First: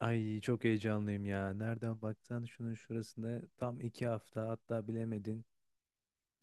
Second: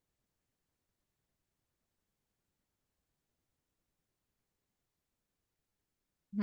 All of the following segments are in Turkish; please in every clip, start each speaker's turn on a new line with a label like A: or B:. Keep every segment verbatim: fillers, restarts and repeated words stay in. A: Ay çok heyecanlıyım ya. Nereden baksan şunun şurasında tam iki hafta, hatta bilemedin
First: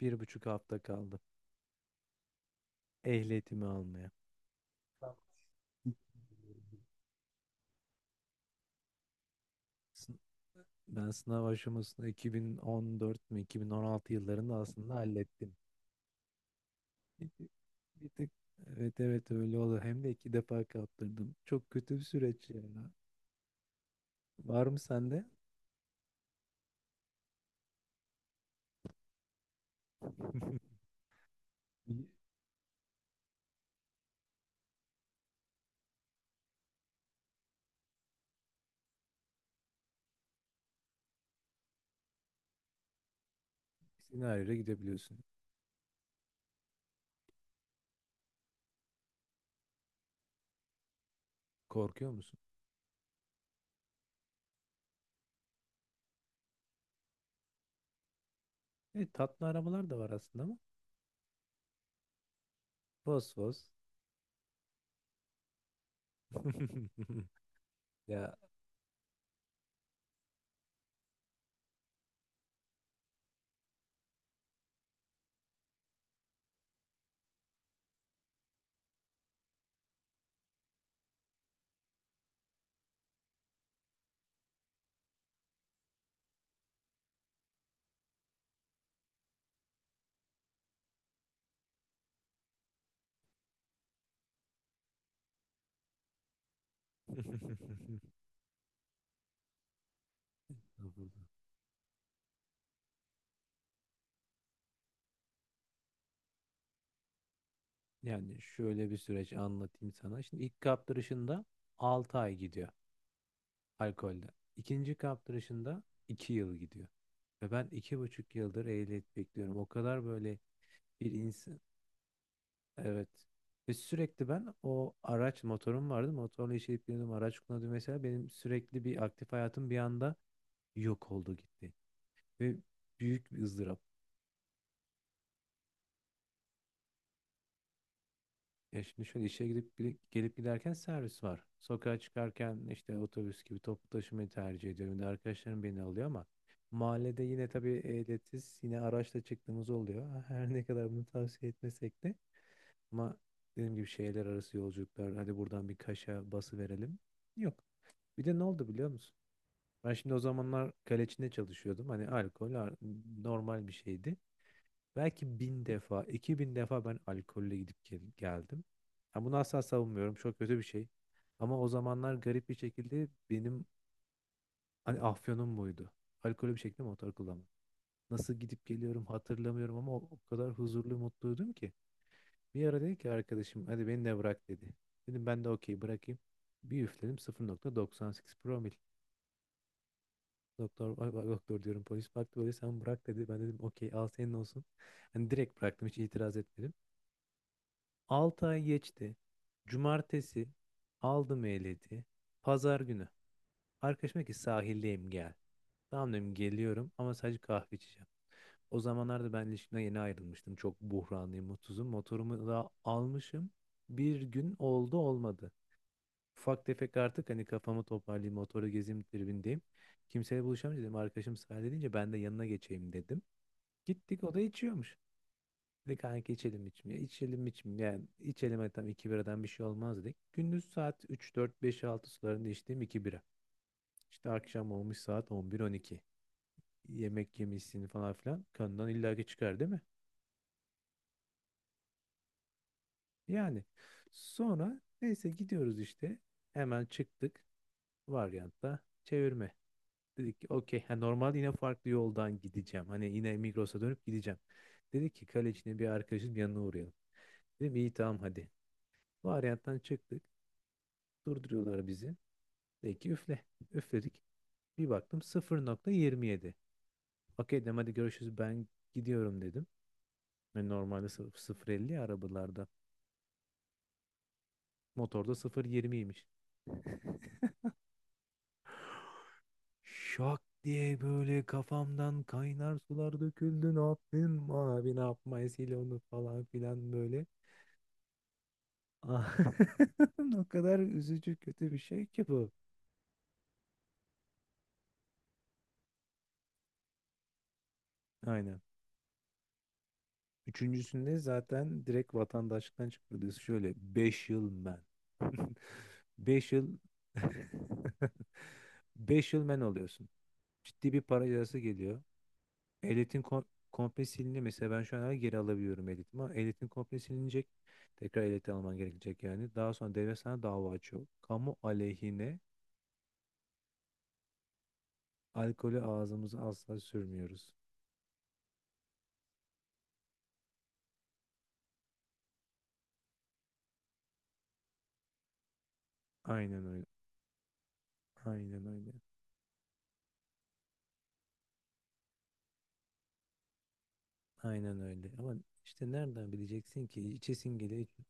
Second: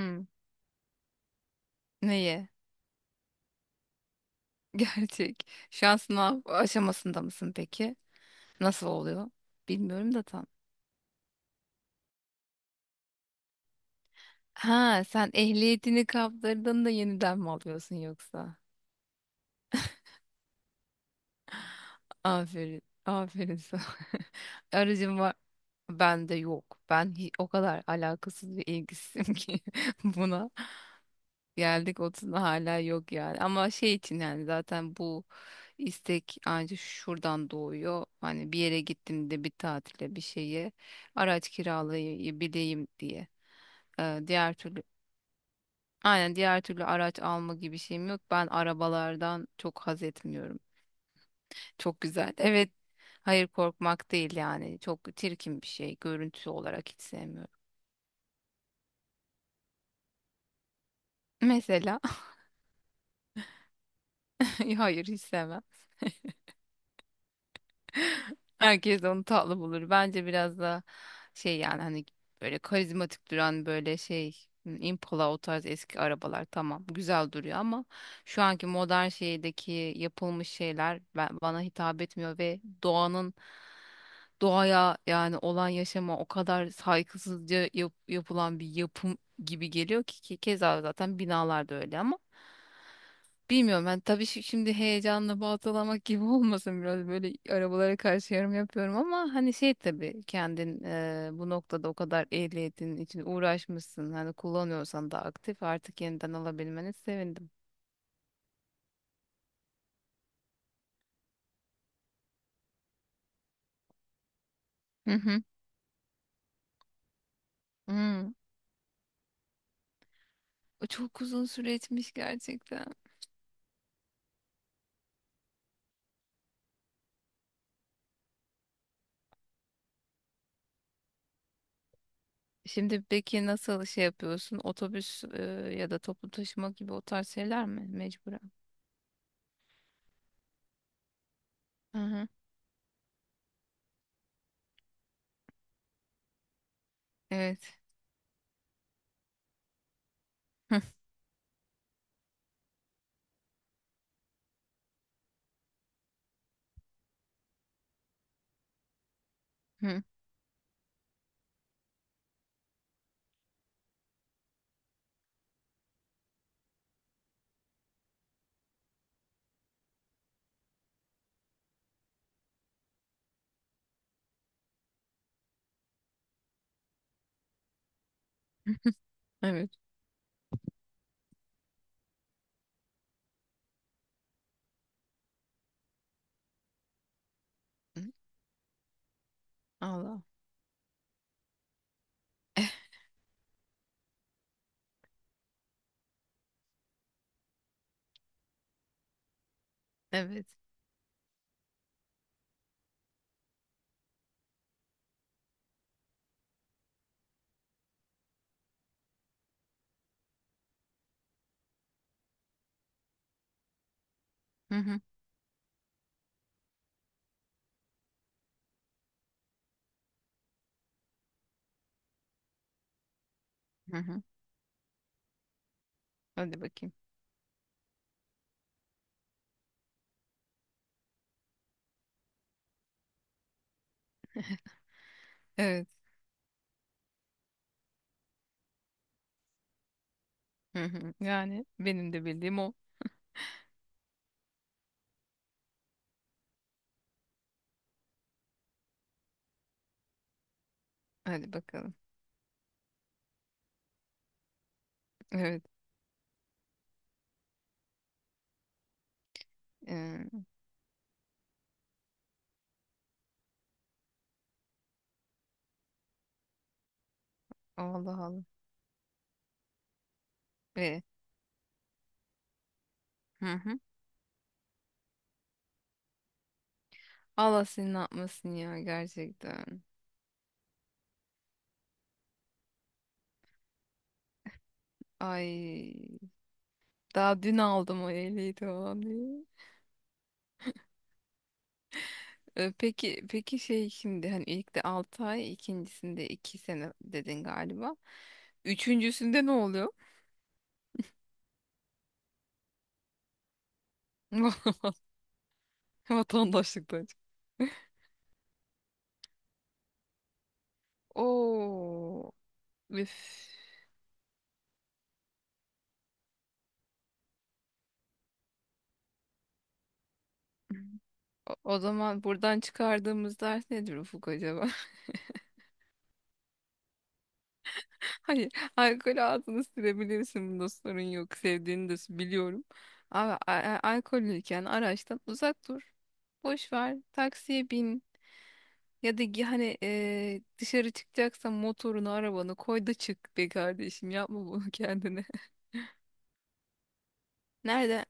A: bir buçuk hafta kaldı.
B: Neyi?
A: Ehliyetimi almaya.
B: Gerçek. Şu an sınav aşamasında mısın peki? Nasıl oluyor? Bilmiyorum
A: Sın-
B: da tam.
A: Ben sınav aşamasını iki bin on dört mü iki bin on altı yıllarında aslında
B: Ha, sen
A: hallettim.
B: ehliyetini kaptırdın da
A: Bir
B: yeniden
A: tık,
B: mi alıyorsun
A: bir tık-
B: yoksa?
A: evet evet öyle oldu. Hem de iki defa kaptırdım. Çok kötü bir süreç ya.
B: Aferin. Aferin sana.
A: Var mı
B: Aracın
A: sende?
B: var. Ben de yok. Ben hi- o kadar alakasız ve ilgisizim ki buna. Geldik otuzuna hala yok yani. Ama şey için yani zaten bu istek ancak şuradan doğuyor. Hani bir yere gittiğimde bir tatile bir şeye araç kiralayabileyim diye. Ee, diğer
A: Senaryoya
B: türlü
A: gidebiliyorsun.
B: aynen diğer türlü araç alma gibi şeyim yok. Ben arabalardan çok haz etmiyorum. Çok
A: Korkuyor
B: güzel.
A: musun?
B: Evet. Hayır korkmak değil yani. Çok çirkin bir şey. Görüntüsü olarak hiç sevmiyorum.
A: Evet, tatlı arabalar da var aslında ama.
B: Mesela
A: Fos fos.
B: hayır hiç sevmem.
A: Ya
B: Herkes onu tatlı bulur. Bence biraz da şey yani hani böyle karizmatik duran böyle şey hmm, Impala o tarz eski arabalar tamam güzel duruyor ama şu anki modern şeydeki yapılmış şeyler ben, bana hitap etmiyor ve doğanın doğaya yani olan yaşama o kadar saygısızca yap- yapılan bir yapım gibi geliyor ki, ki keza zaten binalar da öyle ama bilmiyorum ben tabii şi- şimdi heyecanla baltalamak gibi olmasın, biraz böyle arabalara karşı yorum yapıyorum ama hani şey tabii kendin e, bu noktada o kadar ehliyetin için uğraşmışsın, hani kullanıyorsan da aktif, artık yeniden alabilmeni sevindim.
A: yani şöyle bir süreç anlatayım sana. Şimdi ilk kaptırışında altı ay gidiyor alkolde. İkinci
B: Hı hı.
A: kaptırışında iki yıl gidiyor. Ve ben iki
B: Hmm.
A: buçuk yıldır ehliyet bekliyorum. O kadar böyle
B: O
A: bir
B: çok uzun
A: insan.
B: süre etmiş gerçekten.
A: Evet. Ve sürekli ben o araç, motorum vardı. Motorla işe gidip geliyordum, araç kullanıyordum mesela. Benim sürekli bir aktif hayatım bir anda yok oldu gitti. Ve
B: Şimdi
A: büyük bir
B: peki
A: ızdırap.
B: nasıl şey yapıyorsun? Otobüs e, ya da toplu taşıma gibi o tarz şeyler mi mecburen?
A: Ya şimdi şöyle, işe gidip gide- gelip giderken servis var. Sokağa
B: Hı hı.
A: çıkarken işte otobüs gibi toplu taşımayı tercih ediyorum. Bir de arkadaşlarım beni alıyor ama mahallede yine tabii
B: Evet.
A: ehliyetsiz yine araçla çıktığımız oluyor. Her ne kadar bunu tavsiye etmesek de ama dediğim gibi şehirler arası yolculuklar, hadi buradan bir Kaş'a bası verelim. Yok. Bir de ne oldu biliyor musun?
B: Hı
A: Ben
B: hı.
A: şimdi o zamanlar Kaleçin'de çalışıyordum. Hani alkol ar- normal bir şeydi. Belki bin defa, iki bin defa ben alkolle gidip gel- geldim. Ha bunu asla savunmuyorum. Çok kötü bir şey. Ama o zamanlar garip bir şekilde benim hani afyonum buydu. Alkolü bir şekilde motor kullanmak. Nasıl gidip geliyorum
B: Evet.
A: hatırlamıyorum ama o, o kadar huzurlu mutluydum ki. Bir ara dedi ki arkadaşım, hadi beni de bırak dedi. Dedim ben de okey, bırakayım. Bir üfledim
B: Hı.
A: sıfır nokta doksan sekiz promil.
B: Allah.
A: Doktor, ay, ay, doktor diyorum, polis baktı böyle, sen bırak dedi. Ben dedim okey, al senin olsun. Hani direkt bıraktım, hiç itiraz etmedim. Altı ay geçti.
B: Evet.
A: Cumartesi aldım ehliyeti. Pazar günü. Arkadaşım dedi ki sahildeyim gel. Tamam dedim, geliyorum ama sadece kahve içeceğim. O zamanlarda ben ilişkimden yeni ayrılmıştım. Çok buhranlıyım, mutsuzum. Motorumu da almışım. Bir gün
B: Hı
A: oldu
B: hı.
A: olmadı. Ufak tefek, artık hani kafamı toparlayayım, motoru gezeyim tribindeyim. Kimseyle buluşamayacağım dedim. Arkadaşım sahilde deyince ben de yanına geçeyim dedim.
B: Hı hı.
A: Gittik, o da içiyormuş. Dedik kanka
B: Hadi
A: içelim
B: bakayım.
A: içmeye. İçelim içmeye. Yani içelim, hadi tam iki biradan bir şey olmaz dedik. Gündüz saat üç dört beş altı sularında içtiğim iki bira. İşte akşam olmuş saat on bir on
B: Evet.
A: iki. Yemek yemişsin falan filan. Kanından illaki çıkar değil mi?
B: Hı hı. Yani benim de bildiğim o.
A: Yani sonra neyse gidiyoruz işte. Hemen çıktık. Varyantta çevirme. Dedik ki okey. Ha, normalde yine
B: Hadi
A: farklı
B: bakalım.
A: yoldan gideceğim. Hani yine Migros'a dönüp gideceğim. Dedik ki kale
B: Evet.
A: içinde bir arkadaşın yanına uğrayalım. Dedim iyi tamam hadi. Varyanttan çıktık.
B: Ee,
A: Durduruyorlar bizi. Peki üfle. Üfledik. Bir baktım sıfır nokta yirmi yedi. Okey dedim, hadi
B: Allah
A: görüşürüz
B: Allah.
A: ben gidiyorum dedim. Ve
B: Ve
A: normalde sıfır elli arabalarda.
B: hı hı.
A: Motorda sıfır yirmiymiş.
B: Allah seni ne yapmasın ya gerçekten.
A: Şak diye böyle kafamdan kaynar sular döküldü. Ne yaptın abi, ne yapmayasıyla
B: Ay,
A: onu falan filan böyle.
B: daha dün aldım o ehliyi tamam diye.
A: O kadar üzücü kötü bir şey ki bu.
B: Ee, peki peki şey şimdi hani ilk de altı ay ikincisinde iki sene dedin galiba.
A: Aynen.
B: Üçüncüsünde ne oluyor?
A: Üçüncüsünde zaten direkt vatandaşlıktan çıkarılıyorsun. Şöyle beş yıl men. beş yıl
B: Vatandaşlıktan. çık-
A: beş yıl men oluyorsun. Ciddi bir para cezası geliyor.
B: Oo. Üf.
A: Ehliyetin kom komple siliniyor. Mesela ben şu an hala geri alabiliyorum ehliyetimi ama ehliyetin komple silinecek. Tekrar ehliyet alman gerekecek yani. Daha sonra devlet sana dava açıyor.
B: O
A: Kamu
B: o zaman
A: aleyhine.
B: buradan çıkardığımız ders nedir Ufuk acaba?
A: Alkolü ağzımıza asla sürmüyoruz.
B: Hayır, alkol ağzını sürebilirsin. Bunda sorun yok. Sevdiğini de s- biliyorum. Ama a- a- alkollüyken araçtan uzak dur.
A: Aynen
B: Boş
A: öyle.
B: ver. Taksiye bin.
A: Aynen öyle.
B: Ya da gi- hani e, dışarı çıkacaksan motorunu, arabanı koy da çık be kardeşim. Yapma bunu
A: Aynen öyle.
B: kendine.
A: Ama işte nereden bileceksin ki? İçesin geliyor.
B: Nereden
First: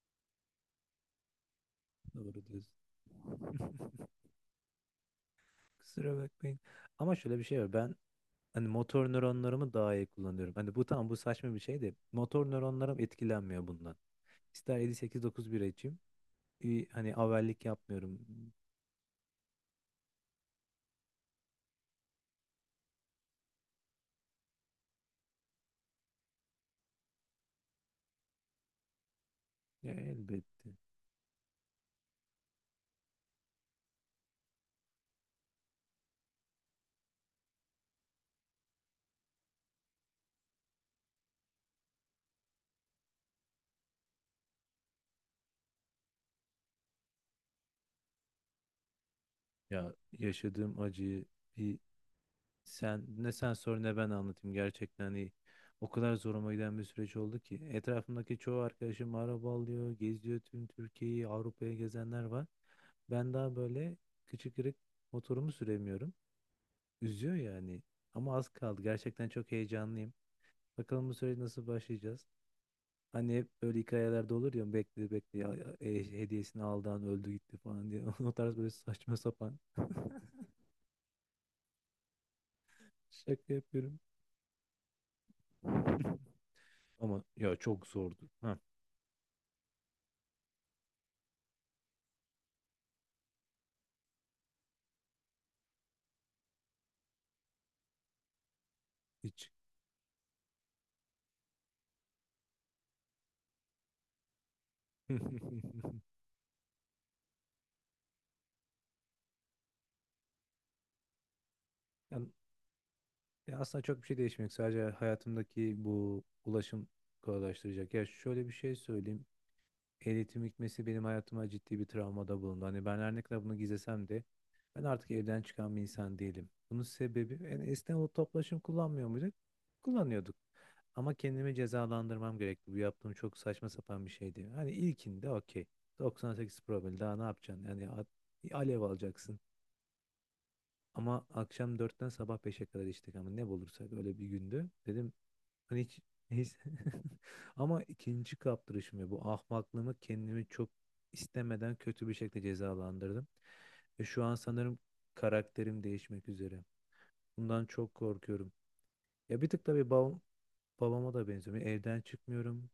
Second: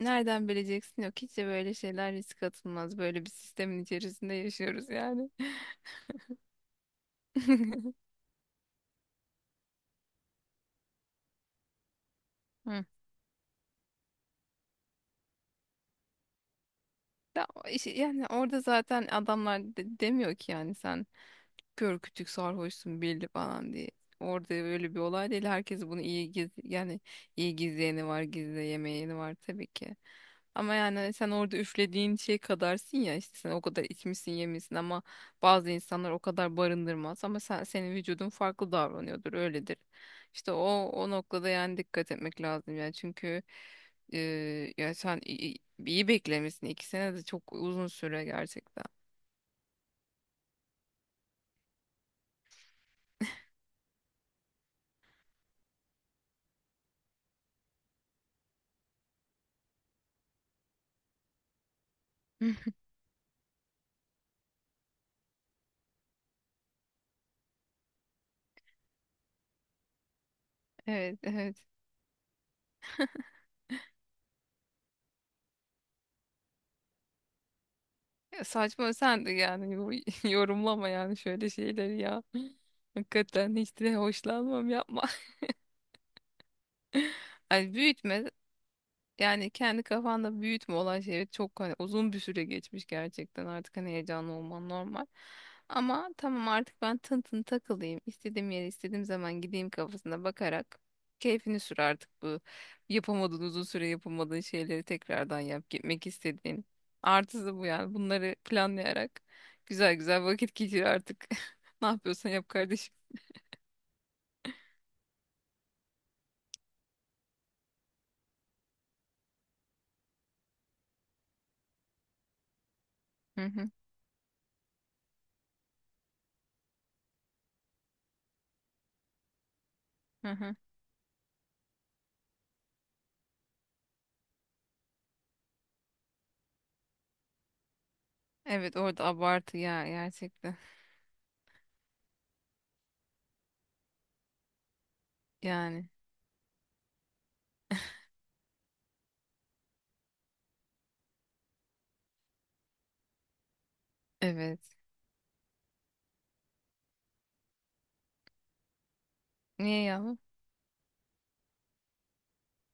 B: nereden bileceksin? Yok, hiç de böyle şeyler risk
A: Doğru diyorsun.
B: atılmaz. Böyle bir sistemin içerisinde yaşıyoruz yani.
A: Kusura bakmayın. Ama şöyle bir şey var. Ben hani motor nöronlarımı daha iyi kullanıyorum. Hani bu tam, bu saçma bir şey de motor
B: Hı.
A: nöronlarım etkilenmiyor bundan. İster yedi sekiz dokuz bir açayım. İyi, hani
B: Ya,
A: avellik
B: o işi-
A: yapmıyorum.
B: yani orada zaten adamlar de- demiyor ki yani sen kör kütük sarhoşsun belli falan diye. Orada öyle bir olay değil. Herkes bunu iyi giz yani iyi gizleyeni var, gizleyemeyeni var tabii
A: Ya
B: ki.
A: elbette.
B: Ama yani sen orada üflediğin şey kadarsın ya, işte sen o kadar içmişsin yemişsin ama bazı insanlar o kadar barındırmaz, ama sen senin vücudun farklı davranıyordur öyledir. İşte o o noktada yani dikkat etmek lazım yani çünkü e, ya sen iyi, iyi beklemişsin, iki sene de çok uzun süre gerçekten.
A: Ya yaşadığım acıyı bir, sen ne sen sor ne ben anlatayım gerçekten, hani o kadar zoruma giden bir süreç oldu ki, etrafımdaki çoğu arkadaşım araba alıyor, geziyor tüm Türkiye'yi, Avrupa'ya gezenler var. Ben daha böyle küçük kırık motorumu süremiyorum. Üzüyor yani. Ama az kaldı. Gerçekten çok heyecanlıyım. Bakalım bu
B: Evet,
A: süreci
B: evet.
A: nasıl başlayacağız. Hani hep böyle hikayelerde olur ya, bekle bekle ya- e, hediyesini aldı an öldü gitti falan diye. O
B: Ya
A: tarz böyle
B: saçma
A: saçma
B: sen de
A: sapan.
B: yani bu- yorumlama yani şöyle şeyleri ya.
A: Şaka
B: Hakikaten hiç de
A: yapıyorum.
B: hoşlanmam, yapma.
A: Ama ya
B: Ay
A: çok zordu.
B: büyütme
A: Ha,
B: yani, kendi kafanda büyütme olan şey, çok hani uzun bir süre geçmiş gerçekten artık, hani heyecanlı olman normal. Ama tamam artık ben tın tın takılayım, istediğim yere istediğim zaman
A: hiç.
B: gideyim kafasına bakarak keyfini sür artık bu yapamadığın, uzun süre yapamadığın şeyleri tekrardan yap gitmek istediğin. Artısı bu yani, bunları planlayarak güzel güzel vakit geçir artık. Ne
A: Yani,
B: yapıyorsan yap kardeşim.
A: ya aslında çok bir şey değişmiyor. Sadece hayatımdaki bu ulaşım kolaylaştıracak. Ya şöyle bir şey,
B: Hı hı,
A: ben artık evden çıkan bir insan değilim. Bunun sebebi yani, esnek o toplaşım kullanmıyor muyduk?
B: hı
A: Kullanıyorduk.
B: hı.
A: Ama kendimi cezalandırmam gerekti. Bu yaptığım çok saçma sapan bir şeydi. Hani ilkinde okey. doksan sekiz promil, daha ne yapacaksın? Yani at-
B: Evet,
A: alev
B: orada
A: alacaksın.
B: abartı ya gerçekten.
A: Ama akşam dörtten sabah beşe kadar içtik, ama ne bulursak öyle bir gündü. Dedim Hani
B: Yani
A: hiç, hiç- ama ikinci kaptırışımı, bu ahmaklığımı, kendimi çok istemeden kötü bir şekilde cezalandırdım. Ve şu an
B: evet.
A: sanırım karakterim değişmek üzere. Bundan çok korkuyorum. Ya bir tık
B: Niye
A: tabii
B: ya?
A: babam, babama da benziyorum. Yani evden çıkmıyorum.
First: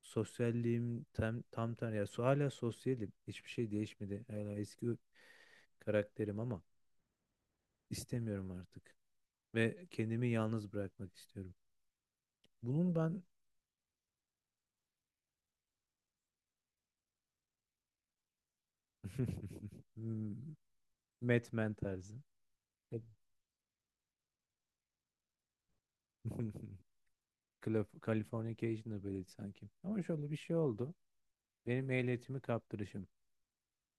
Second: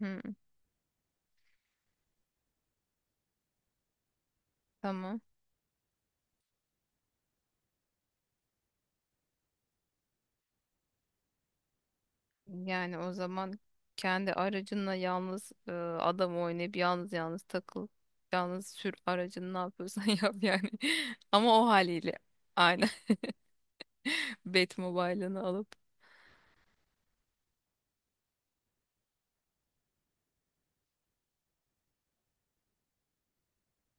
B: Hı,
A: Sosyalliğim tam tam ter ya so- hala sosyalim. Hiçbir şey değişmedi. Hala eski
B: tamam.
A: karakterim ama istemiyorum artık. Ve kendimi yalnız bırakmak istiyorum. Bunun
B: Yani o
A: ben
B: zaman kendi aracınla yalnız e, adam oynayıp yalnız yalnız takıl. Yalnız sür aracını, ne yapıyorsan yap yani. Ama o
A: Batman tarzı.
B: haliyle. Aynen.
A: E,
B: Batmobile'ını alıp.
A: Calif- Californication'da böyleydi sanki. Ama şöyle bir şey oldu. Benim ehliyetimi kaptırışım.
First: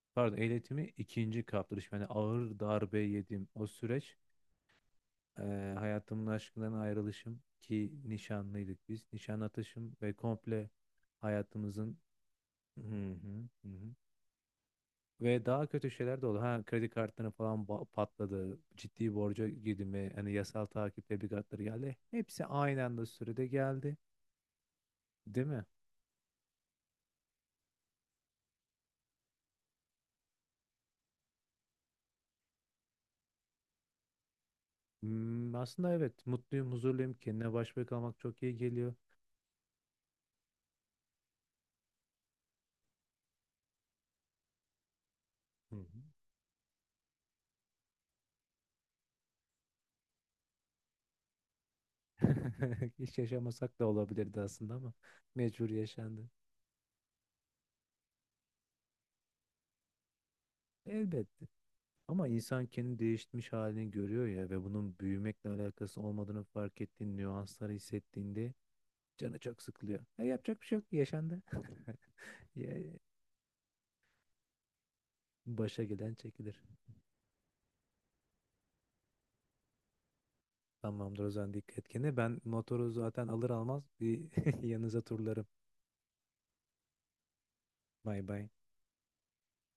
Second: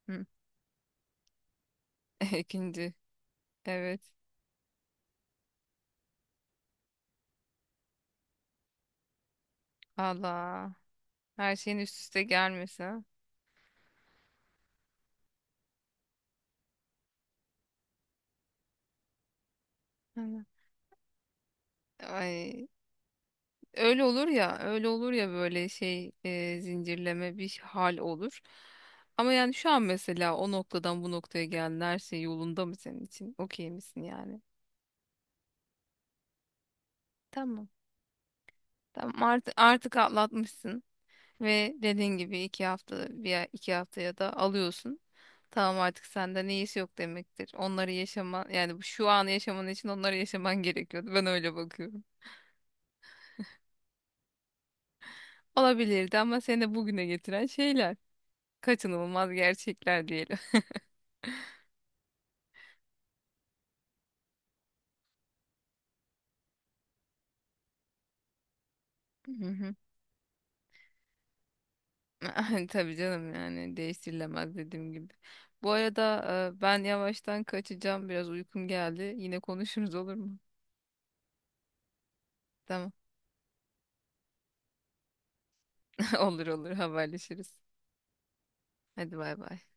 B: Hı.
A: Pardon, ehliyetimi ikinci kaptırışım. Yani ağır
B: İkinci.
A: darbe yedim. O
B: Evet.
A: süreç, e, hayatımın aşkından ayrılışım, ki nişanlıydık biz. Nişan atışım ve komple
B: Allah. Her şeyin üst
A: hayatımızın.
B: üste
A: Hı
B: gelmesi, ha?
A: hı, hı hı. Ve daha kötü şeyler de oldu. Ha kredi kartları falan ba- patladı. Ciddi borca girdim ve hani
B: Hı.
A: yasal takip tebligatları geldi. Hepsi
B: Ay.
A: aynı anda sürede geldi.
B: Öyle olur ya, öyle olur ya
A: Değil mi?
B: böyle şey e, zincirleme bir hal olur. Ama yani şu an mesela o noktadan bu noktaya geldin, her şey yolunda mı senin için? Okey misin yani?
A: Hmm, aslında evet, mutluyum, huzurluyum. Kendine
B: Tamam.
A: baş başa kalmak çok iyi geliyor.
B: Tamam artık, artık atlatmışsın ve dediğin gibi iki hafta, bir ay- iki haftaya da alıyorsun.
A: Hı
B: Tamam,
A: hı.
B: artık senden iyisi yok demektir. Onları yaşaman yani bu- şu an yaşaman için onları yaşaman gerekiyordu. Ben öyle bakıyorum.
A: Hiç yaşamasak da olabilirdi aslında ama mecbur
B: Olabilirdi
A: yaşandı.
B: ama seni de bugüne getiren şeyler. Kaçınılmaz gerçekler diyelim.
A: Elbette. Ama insan kendi değişmiş halini görüyor ya, ve bunun büyümekle alakası olmadığını fark ettiğin nüansları hissettiğinde canı çok sıkılıyor. E, yapacak bir şey yok. Yaşandı. Ya,
B: Tabii canım, yani değiştirilemez dediğim gibi. Bu
A: başa gelen
B: arada e,
A: çekilir.
B: ben yavaştan kaçacağım. Biraz uykum geldi. Yine konuşuruz, olur mu?
A: Tamamdır o zaman, dikkat et kendine. Ben motoru
B: Tamam.
A: zaten alır almaz bir yanınıza turlarım.
B: Olur olur, haberleşiriz.
A: Bay bay.
B: Hadi bay bay.